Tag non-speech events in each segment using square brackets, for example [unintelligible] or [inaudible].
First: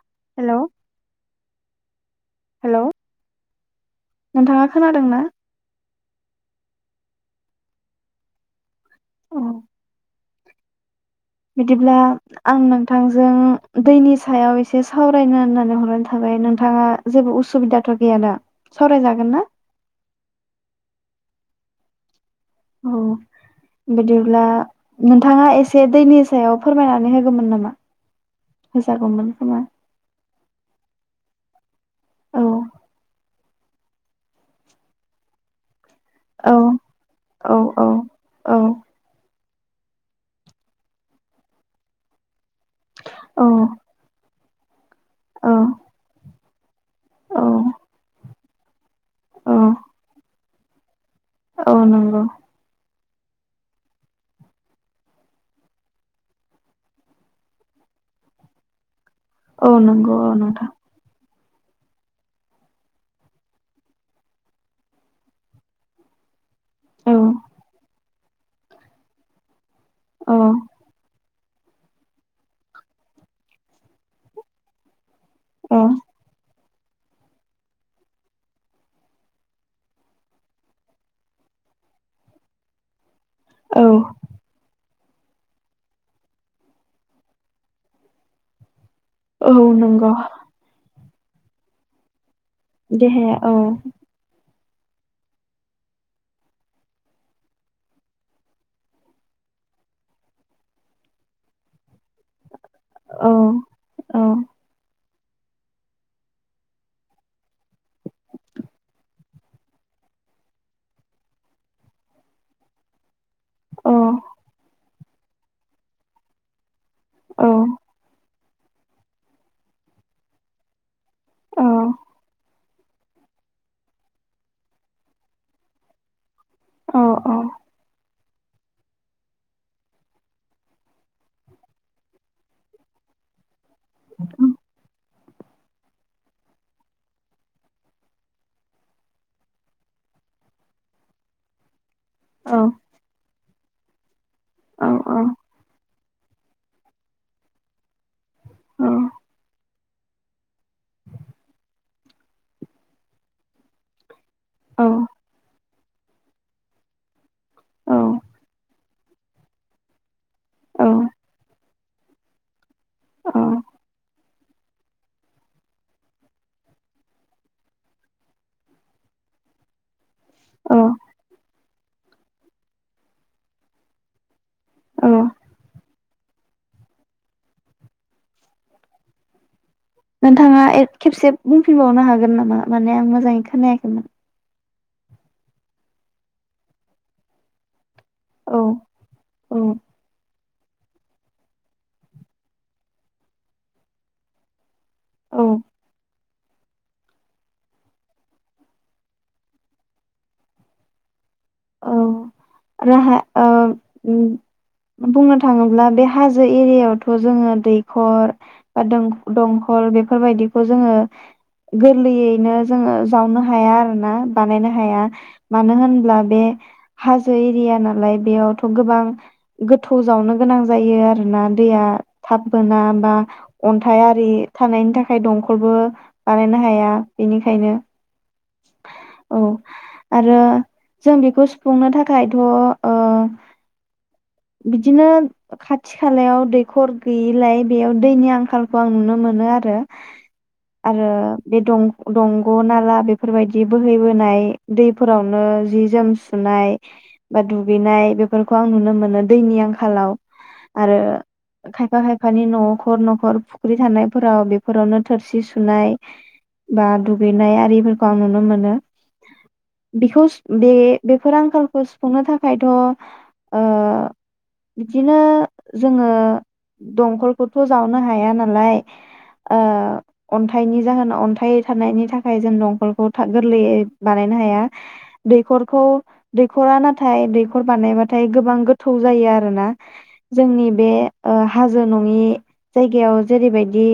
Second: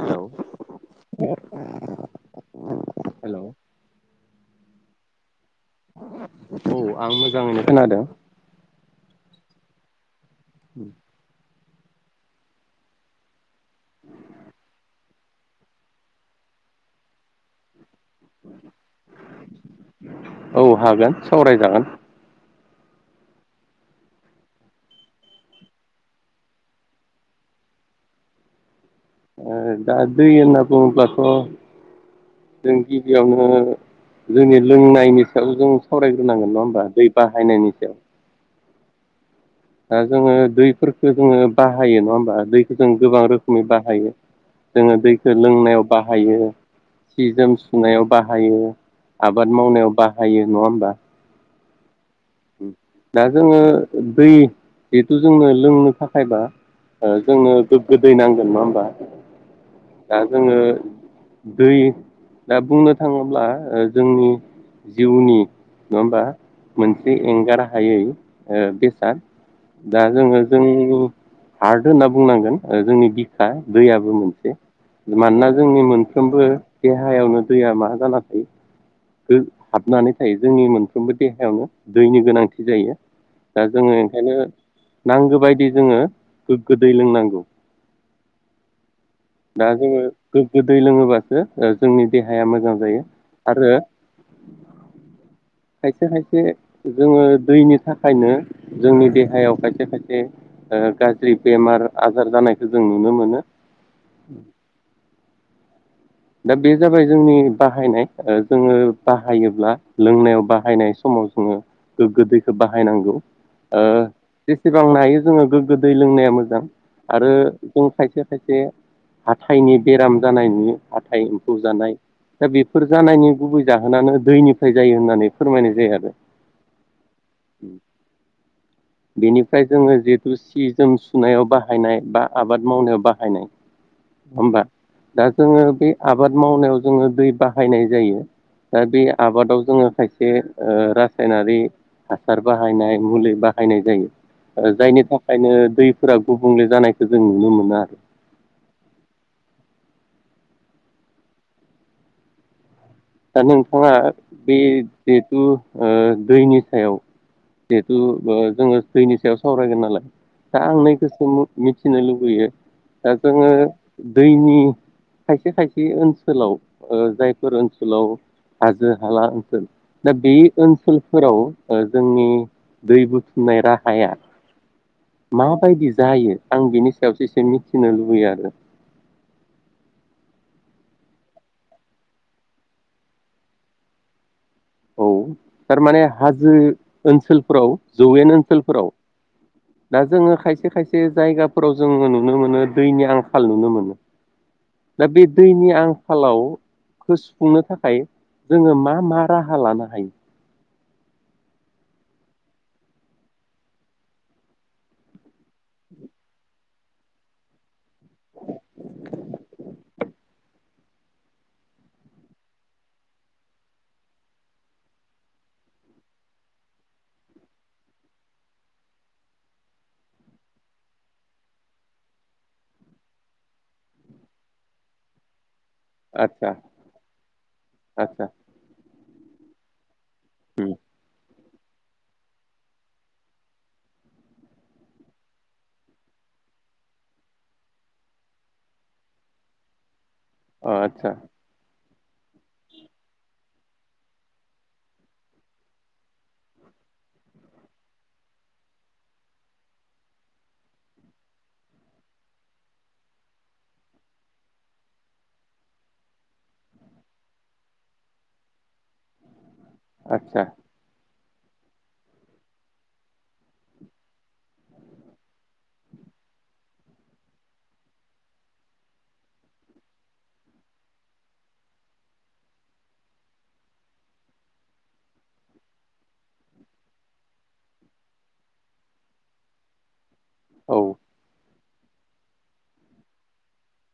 Hello hello hello नोंथाङा खोनादों ना? औ आं मोजाङैनो खोनादों। औ उम। बिदिब्ला आं नोंथांजों दैनि सायाव एसे सावरायनो होननानै हरनाय थाबाय नोंथाङा जेबो उसुबिदा थ' गैया ना सावरायजागोन ना? औ हागोन सावरायजागोन औ बिदिब्ला नोंथाङा एसे दैनि सायाव फोरमायनानै होगोमोन नामा? होजागौमोन ओ खोमा दा दै होनना बुङोब्लाथ' औ जों गिबियाव नो जोंनि लोंनायनि सायाव जों सावरायग्रोनांगोन औ नङा होमबा दै औ बाहायनायनि औ सायाव औ। दा जोङो दैफोरखो जोङो बाहायो नङा होमबा दै जों गोबां औ रोखोमै बाहायो। जोङो दैखौ औ लोंनायाव बाहायो। सि औ जोम सुनायाव बाहायो औ आबाद मावनायाव बाहायो। नङा होमबा। औ नंगौ। दा जोङो दै जिहेथु जोंनो लोंनो थाखायबा जोंनो गोग्गो दै नांगोन नङा होमबा? औ नंगौ दा औ जोङो नोंथां। दै दा बुंनो थाङोब्ला जोंनि जिउनि नङा होमबा मोनसे औ ए एंगार हायै ओ बेसाद। दा औ जोङो जोंनि हार्द होनना बुंनांगोन जोंनि बिखा दैयाबो मोनसे। मानोना औ जोंनि मोनफ्रोमबो देहायावनो दैया मा जाना थायो हाबनानै थायो जोंनि मोनफ्रोमबो देहायावनो दैनि गोनांथि जायो। दा औ जोङो ओंखायनो नांगौ बायदि जोङो गोग्गो दै लोंनांगौ। औ दा जोङो नंगौ गोग्गो दै लोङोबा जोंनि देहा देहाया मोजां जायो देहाया औ आरो। खायसे खायसे जोङो दैनि थाखायनो जोंनि देहायाव खायसे खायसे गाज्रि बेमार आजार जानायखौ जों नुनो औ मोनो। औ दा बे जाबाय जोंनि बाहायनाय ओ जोङो बाहायोब्ला लोंनायाव बाहायनाय समाव जोङो गोग्गो दैखौ बाहायनांगौ। ओ औ जेसेबांनो हायो जोङो गोगो दै लोंनाया मोजां। आरो औ जों खाइसे खायसे हाथायनि बेराम जानाय नुयो। हाथाइ एम्फौ औ जानाय दा बे फोर जानायनि गुबै जाहोनानै दैनिफ्राय जायो होननानै फोरमायनाय जायो आरो। औ औ उ बेनिफ्राय जोङो जिहेतु सि जोम सुनायाव बाहायनाय बा आबाद मावनायाव बाहायनाय। होमबा दा जोङोब बे आबाद मावनायाव जोङो दै बाहायनाय जायो दा बे आबादाव जोङो खायसे ओ रासायनारि हासार औ बाहायनाय मुलि बा बायनाय जायो। ओ जायनि थाखायनो दै फोरा गुबुंले जानायखो जों नुनो मोनो आरो औ दा नोंथाङा बे जेहेतु ओ दैनि सायाव जिहेथु ओ जोङो दैनि सायाव सावरायगोन नालाय दा आं औ नै गोसो मो मिथिनो लुबैयो दा जोङो दैनि खायसे खायसे बि ओनसोलाव ओ जायफोर ओनस सोलाव हाजो हाला ओनसोल दा बे ओनसोलफोराव ओ जोंनि दै बुथुमनाय राहाया माबायदि जायो? आं बिनि सायावसो एसे मिथिनो लुबैयो आरो नोंथाङा ए खेबसे बुंफिनबावनो हागोन नामा माने आं मोजाङै खोनायाखैमोन औ थारमाने हाजो ओनसोलफोराव जौयेन औ ओनसोलफोराव औ दा जोङो खायस खायसे खायसे जायगाफोराव जोङो नुनो मोनो दैनि आंखाल नुनो मोनो। दा बे औ दैनि आंख खालाव खोस सुफुंनो थाखाय जोङो मा मा राहा लानो हायो? औ राहा ओम उम बुंनो थाङोब्ला बे हाजो एरियावथ' जोङो दैखर बा दंख दंखल बेफोरबायदिखौ जोङो गोरलैयैनो जोङो जावनो हाया आरोना बानायनो हाया मानो होनब्ला बे हाजो एरिया नालाय बेयावथ' गोबां गोथौ जावनो गोनां जायो आरोना दैया थाब बोना बा अन्थाइ आरि थानायनि थाखाय दंफ फोरबो आदसा बानायनो हाया बेनिखायनो आदसा औ आरो उम जों बेखौ सु फुंनो थाखायथ' ओ बिदिनो खाथि खालायाव दैखर गैयिलाय बेयाव दैनि आंखालखौ आं नुनो मोनो आरो अ आरो आदसा बे दं दंग' नाला बे फोरबायदि बोहैबोनाय दैफोरावनो जि जोम सुनाय बा दुगैनाय बेफोरखौ आं नुनो मोनो दैनि आंखालाव आरो खायफा खायफानि न'खर न'खर फुख्रि थानायफोराव बेफोरावनो थोरसि सुनाय बा दुगैनाय आरिफोर खोम नुनो मोनो। बिखस आदसा बे बेफोर आंखालखौ सुफुंनो थाखायथ'ओ बिदिनो जोङो दंखलखौथ' जावनो हाया नालाय ओ अन्थाइनि जाहोनाव अन्थाइ थानायनि थाखाय जों दंखल [inaudible] गोरलैयै बानायनो हाया दैखरखौ दैखरा नाथाय दैखर बानायबाथाय गोबां गोथौ जायो आरो ना जोंनि औ बे ओ हाजो नङि जायगायाव जेरैबायदि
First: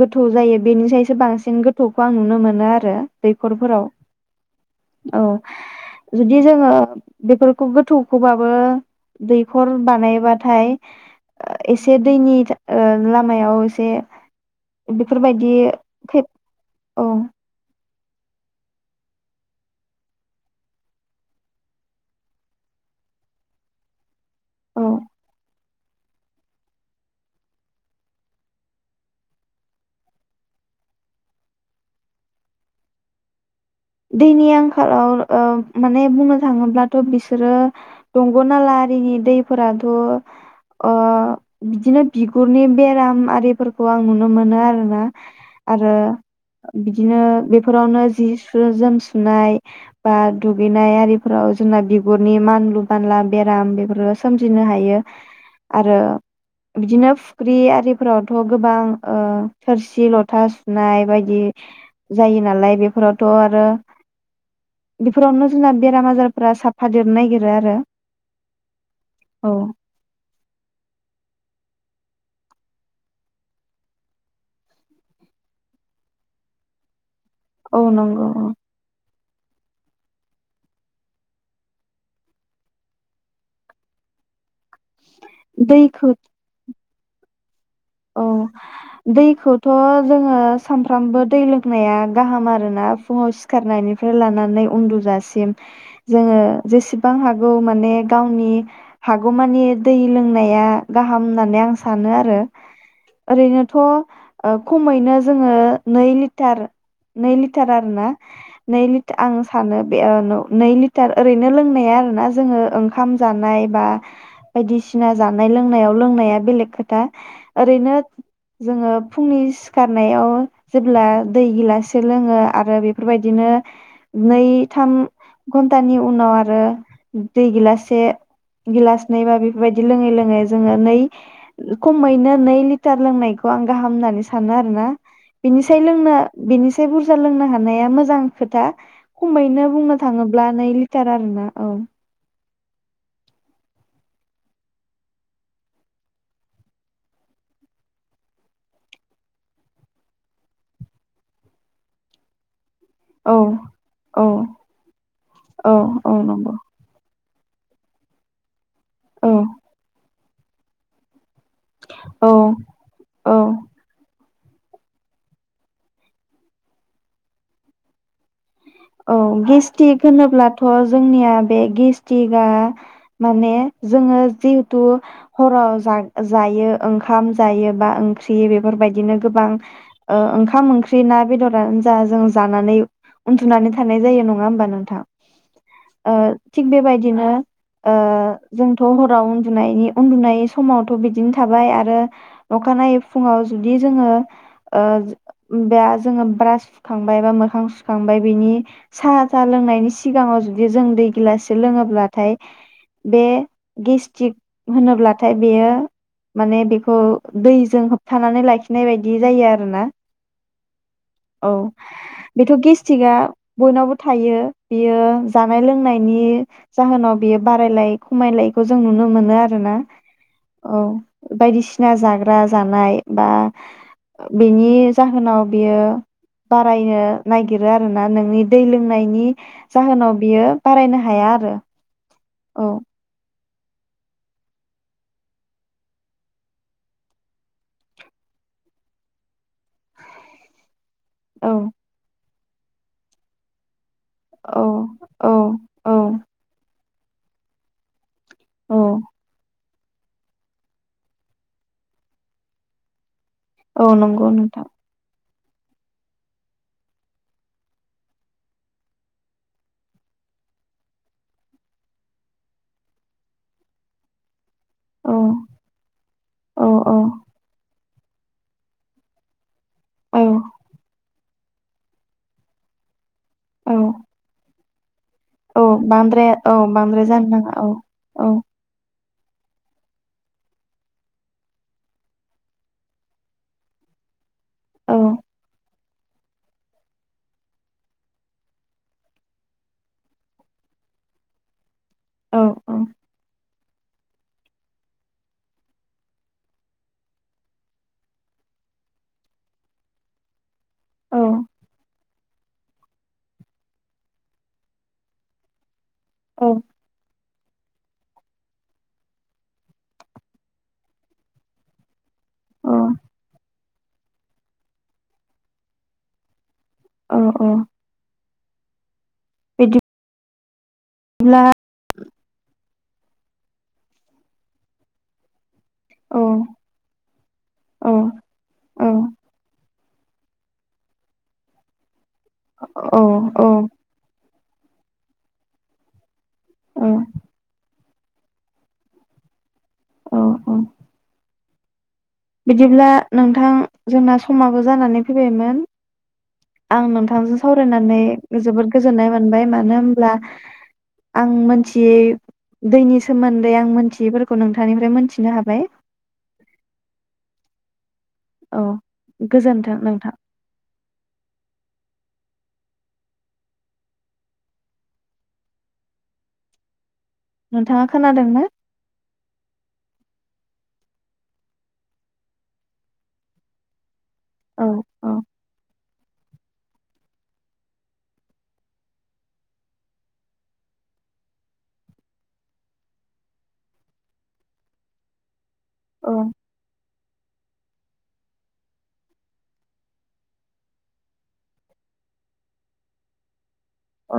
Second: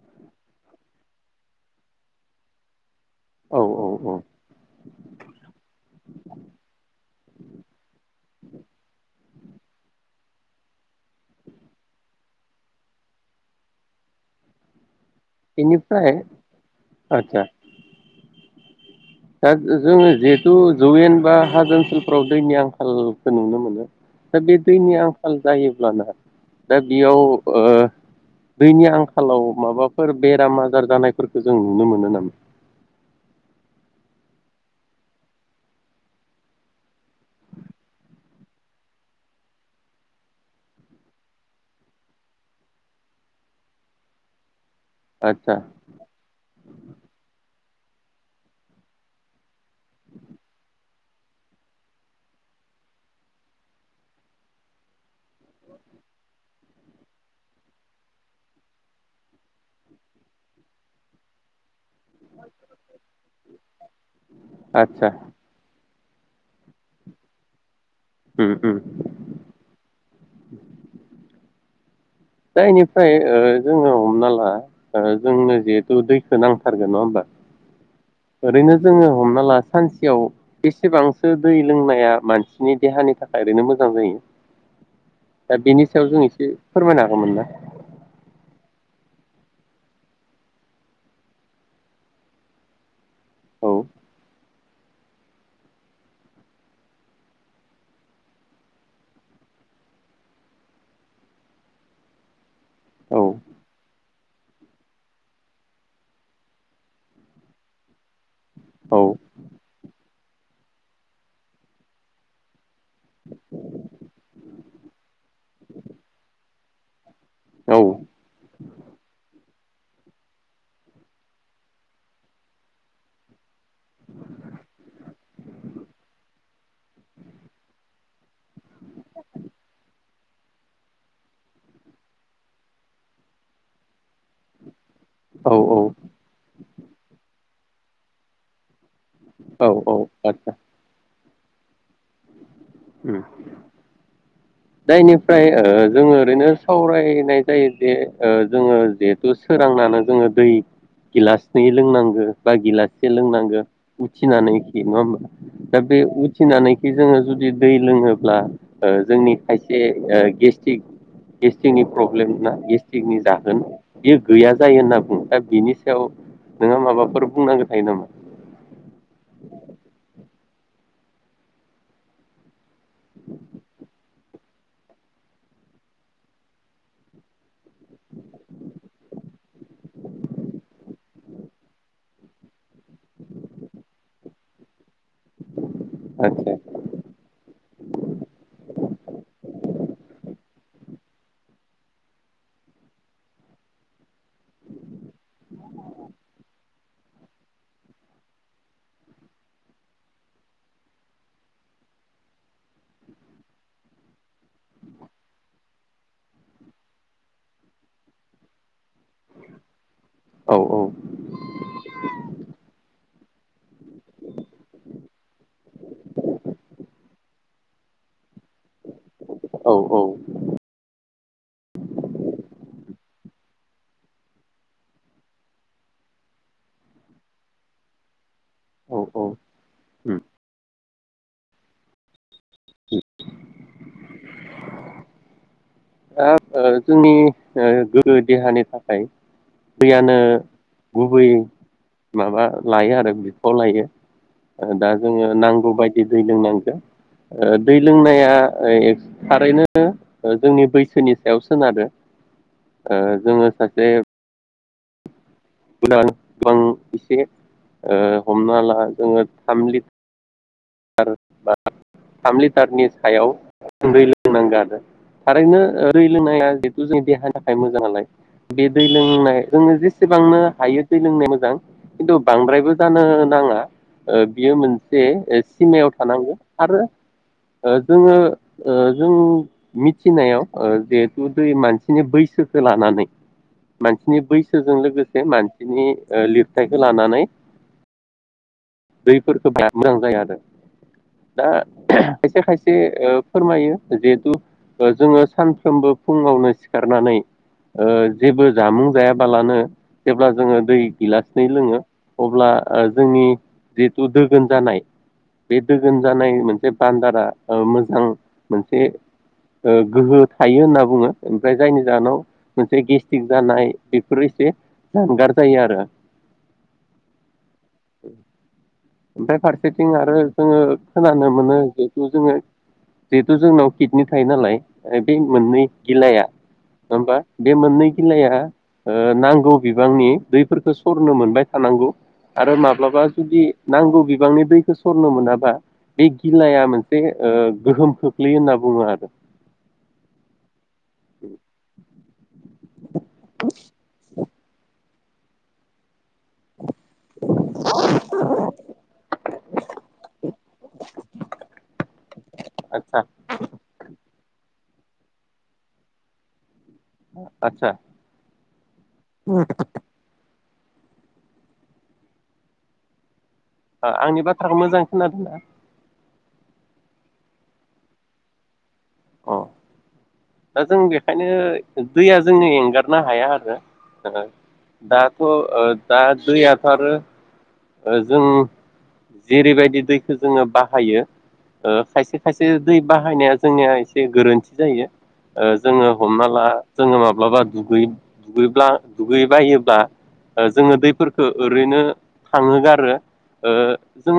गोथौ जायो बेनिसायसो बांसिन गोथौखौ आं नुनो मोनो आरो। औ दैखरफोराव औ औ औ जुदि जोङो बेफोरखौ गोथौखौ बाबो दैखर बानायबाथाय ओ एसे दैनि ओ लामायाव एसे बेफोरबायदि बेनिफ्राय [unintelligible] औ आदसा दा जोङो जिहेथु जौवेन बा हाजो ओनसोलफ्राव दैनि आंखालखौ नुनो मोनो दा बे औ दैनि आंखाल जायो दा बेयाव दैनि आंखालाव माबाफोर बेराम आजार जानायफोरखौ जों नुनो मोनो नामा? दैनि आंखालाव माने बुंनो थाङोब्लाथ' बिसोरो दंग'नाला आरिनि दैफोराथ' ओ बिदिनो बिगुरनि बेराम आरिफोरखौ आं नुनो मोनो आरो। आदसा आरो। बिदिनो बेफोरावनो जि। जोम सुनाय बा दुगैनाय आरिफोराव जोंना बिगुरनि मानलु बानला बेराम बेफोरो सोमजिनो हायो आरो बिदिनो फुख्रि आरिफोरावथ' गोबां थोरसि लथा सुनाय बायदि। जायो नालाय बेफोराव थ'आरो। आदसा बेफोरावनो जोंना बेराम आजारफोरा साफा देरनो नागिरो आरो। उम उम। औ जायनिफ्राय जोङो हमना ला जोंनो जिहेथु दैखौ नांथारगोन नङा होमबा। औ नंगौ औ ओरैनो जोङो। हमना ला सानसेयाव बेसेबांसो दै लोंनाया मानसिनि देहानि थाखाय ओरैनो मोजां जायो। दा बेनि सायाव दैखौ जों एसे। फोरमायनो हागौमोन ना। औ दैखौथ' जोङो सानफ्रामबो दै लोंनाया गाहाम आरोना। फुङाव औ सिखारनायनिफ्राय लानानै। उन्दुजासिम जोङो जेसेबां हागौ माने गावनि हागौमानि दै लोंनाया गाहाम होननानै आं सानो आरो। औ ओरैनोथ'। ओ खमैनो जोङो नै लिटार नै लिटार आरो ना। नै औ लिट आङो। थाङो बे नै लिटार ओरैनो लोंनाया आरो ना जोङो ओंखाम जानाय बा बायदिसिना जानाय लोंनायाव लोंनाया बेलेग खोथा। औ ओरैनो जोङो फुंनि सिखारनायाव जेब्ला दै गिलाससे लोङो आरो बेफोरबायदिनो नै थाम घन्टानि उनाव आरो दै गिलासे गिलासनै बा बेफोरबायदि लोङै लोङै जोङो नै खमैनो नै लिटार लोंनायखौ आं गाहाम होननानै सानो आरो ना बेनिसाय औ औ लोबा बेनिसाय बुरजा लोंनो हानाया मोजां खोथा खमैनो औ औ बुंनो थाङोब्ला आदसा नै लिटार आरोना औ। जायनिफ्राय ओ जोङो ओरैनो सावरायनाय जायो जे जोङो जिहेथु सोरांनानै जोङो दै गिलासनै लोंनांगो बा गिलास औ लोंनांगो औ उथिनानैखि नङा होमबा औ दा बे औ नंगौ उथिनानैखि जोङो जु जदि दै लोङोब्ला। ओ औ जोंनि गे ओ गेस्टिक। गेस्टिकनि प्रब्लेम औ ना गेसटिकनि औ जागोन बेयो गैया जायो होनना बुङो दा बिनि सायाव नोंहा माबाफोर बुंनांगौ थायो नामा? औ गेस्टिक होनोब्लाथ' जोंनिया बे गेस्टिकआ माने जोङो जिहेथु हराव जा जायो ओंखाम जायो बा ओंख्रि बेफोरबायदिनो गोबां ओ ओंखाम ओंख्रि ना बेदरानो जा जों जानानै उन्दु दुनानै थानाय जायो नङा होमबा नोंथां? ओ आदसा थिग बेबायदिनो ओ जों थ' हराव उन्दुनायनि उन्दुनाय समावथ' बिदिनो थाबाय आरो अखानायै फुङाव जुदि जोङो ओ बे जोङो ब्रास सुखांबाय बा मोखां सुखांबाय बिनि साहा साहा लोंनायनि सिगाङाव जुदि जों दै गिलाससे लोङोब्लाथाय बे गेस्टिक होनोब्लाथाय बेयो माने बेखौ दैजों होबथानानै लाखिनाय बायदि जायो आरो ना। औ औ औ बेथ' गेस सिगाव बयनावबो थायो बियो जानाय लोंनायनि जाहोनाव बियो बारायलाय खमायलाय खौ जों नुनो मोनो औ आरोना। औ औ बायदिसिना जाग्रा जानाय बा बिनि जाहोनाव बियो बारायनो नाय गिरो आरो ना नोंनि दै औ लोंनायनि औ जाहोनाव उम बियो बारायनो हा हाया आरो। औ। ओ ओ जोंनि ओ गोगो देहानि थाखाय दैयानो गुबै औ माबा लायो आरो बिफाव लायो। औ दा जोङो औ नांगौ औ बायदि दै लोंनांगो। ओ दै लोंनाया दा औ ओ थारैनो ओ ओ जोंनि बै सोरनि सायाव सोनारो। ओ जोङो सासे औ नंगौ नोंथां। गोदान गोबां एसे ओ हामना ला जोङो थाम लि [unintelligible] थाम लिटारनि सायाव गुन्दै लोंनांगोन। औ थारैनो ओ दै लोंनाया औ जिहेथु औ जोंनि देहानि थाखाय मोजां नालाय। बे दै लोंनाय जोङो औ जेसेबांनो हायो दै लोंनाया मो जां खिन्थु बांद्रायबो जानो नाङा औ ओ बियो मोन- से एस- औ सिमायाव बांद्राय थानांगौ औ आरो बांद्राय जानो नाङा औ ओ जोङो औ ओ जों मिथिनायाव ओ जिहेथु दै मानसिनि बैसोखो लानानै मानसिनि बैसो जों औ लोगोसे मानसि बिनि ओ लिरथायखो लानानै दैफोरखो [unintelligible] मोजां जाया आरो दा औ खायसे खायसे ओ फोरमायो जिहेतु ओ जोङो सानफ्रोमबो फुङावनो सिखारनानै ओ जेबो जामुं जायाबालानो जेब्ला जोङो दै औ गिलास नै लोङो अब्ला जोंनि जिहेतु दोगोन जानाय बे दोगोन जानाय औ मोनसे बान्दारा औ मोजां मोनसे ओ गोहो थायो होनना बुङो ओमफ्राय जायनि जाहोनाव औ मोनसे गेस्टिक जानाय बेफोर एसे जानगार जायो आरो औ औ [inaudible] ओमफाय फारसेथिं आरो जोङो खोनानो बिदिब्ला मोनो जिहेतु जोङो जिहेतु जोंनाव किडनि खायो नालाय बे मोननै औ गिलाया नङा होमबा बे मोननै औ गिलाया ओ औ नांगौ बि बांनि दैफोरखौ सरनो मोनबाय थानांगौ। आरो औ माब्लाबा जुदि नांगौ बिबांनि दैखौ सर नो मोनाबा बे गिलाया मोनसे औ ओ गोहोम खोख्लैयो होनना बुङो आरो औ औ बिदिब्ला नोंथां जोंना समाबो जानानै फैबायमोन आं नोंथांजों सावरायनानै जोबोद गोजोननाय मोनबाय मानो होमब्ला आं मोनथियै आदसा दैनि सोमोन्दै आं मोनथियैफोरखौ नोंथां नोंथांनिफ्राय मोनथिनो हाबाय। आतसा औ गोजोन्थों नोंथां। ओ आंनि बाथ्राखौ मोजां खोनादोंना? नोंथाङा खोनादों ना? अ दा जों बेखायनो दैया जोंनि एंगारनो हाया आरो ओ औ औ दाथ' ओ दा दैयाथ' आरो ओ जों जेरैबायदि दैखौ जोङो बाहायो ओ खायसे खायसे दै बाहायनाया जोंनिया इसे गोरोन्थि जायो। ओ जोङो औ हमना ला जोङो माब्लाबा दुगै दुगैब्ला दुगैबायोब्ला ओ जोङो दैफोरखो ओरैनो थांहोगारो। ओ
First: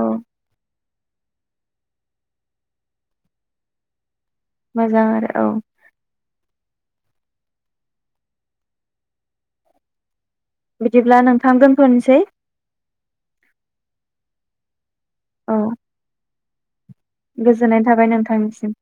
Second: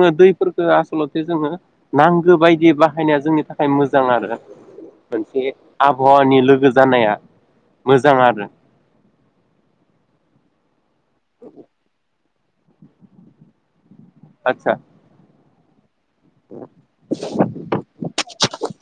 औ दैफोरखो आख सलथे जोङो नांगौ बायदि बाहायनाया जोंनि थाखाय मोजां आरो मोजां आरो मोनसे औ आबहावानि लोगोज जानाया मोजां आरो बिदिब्ला नोंथां दोनथनिसै आदसा औ [inaudible] गोजोननाय थाबाय नोंथांनिसिम।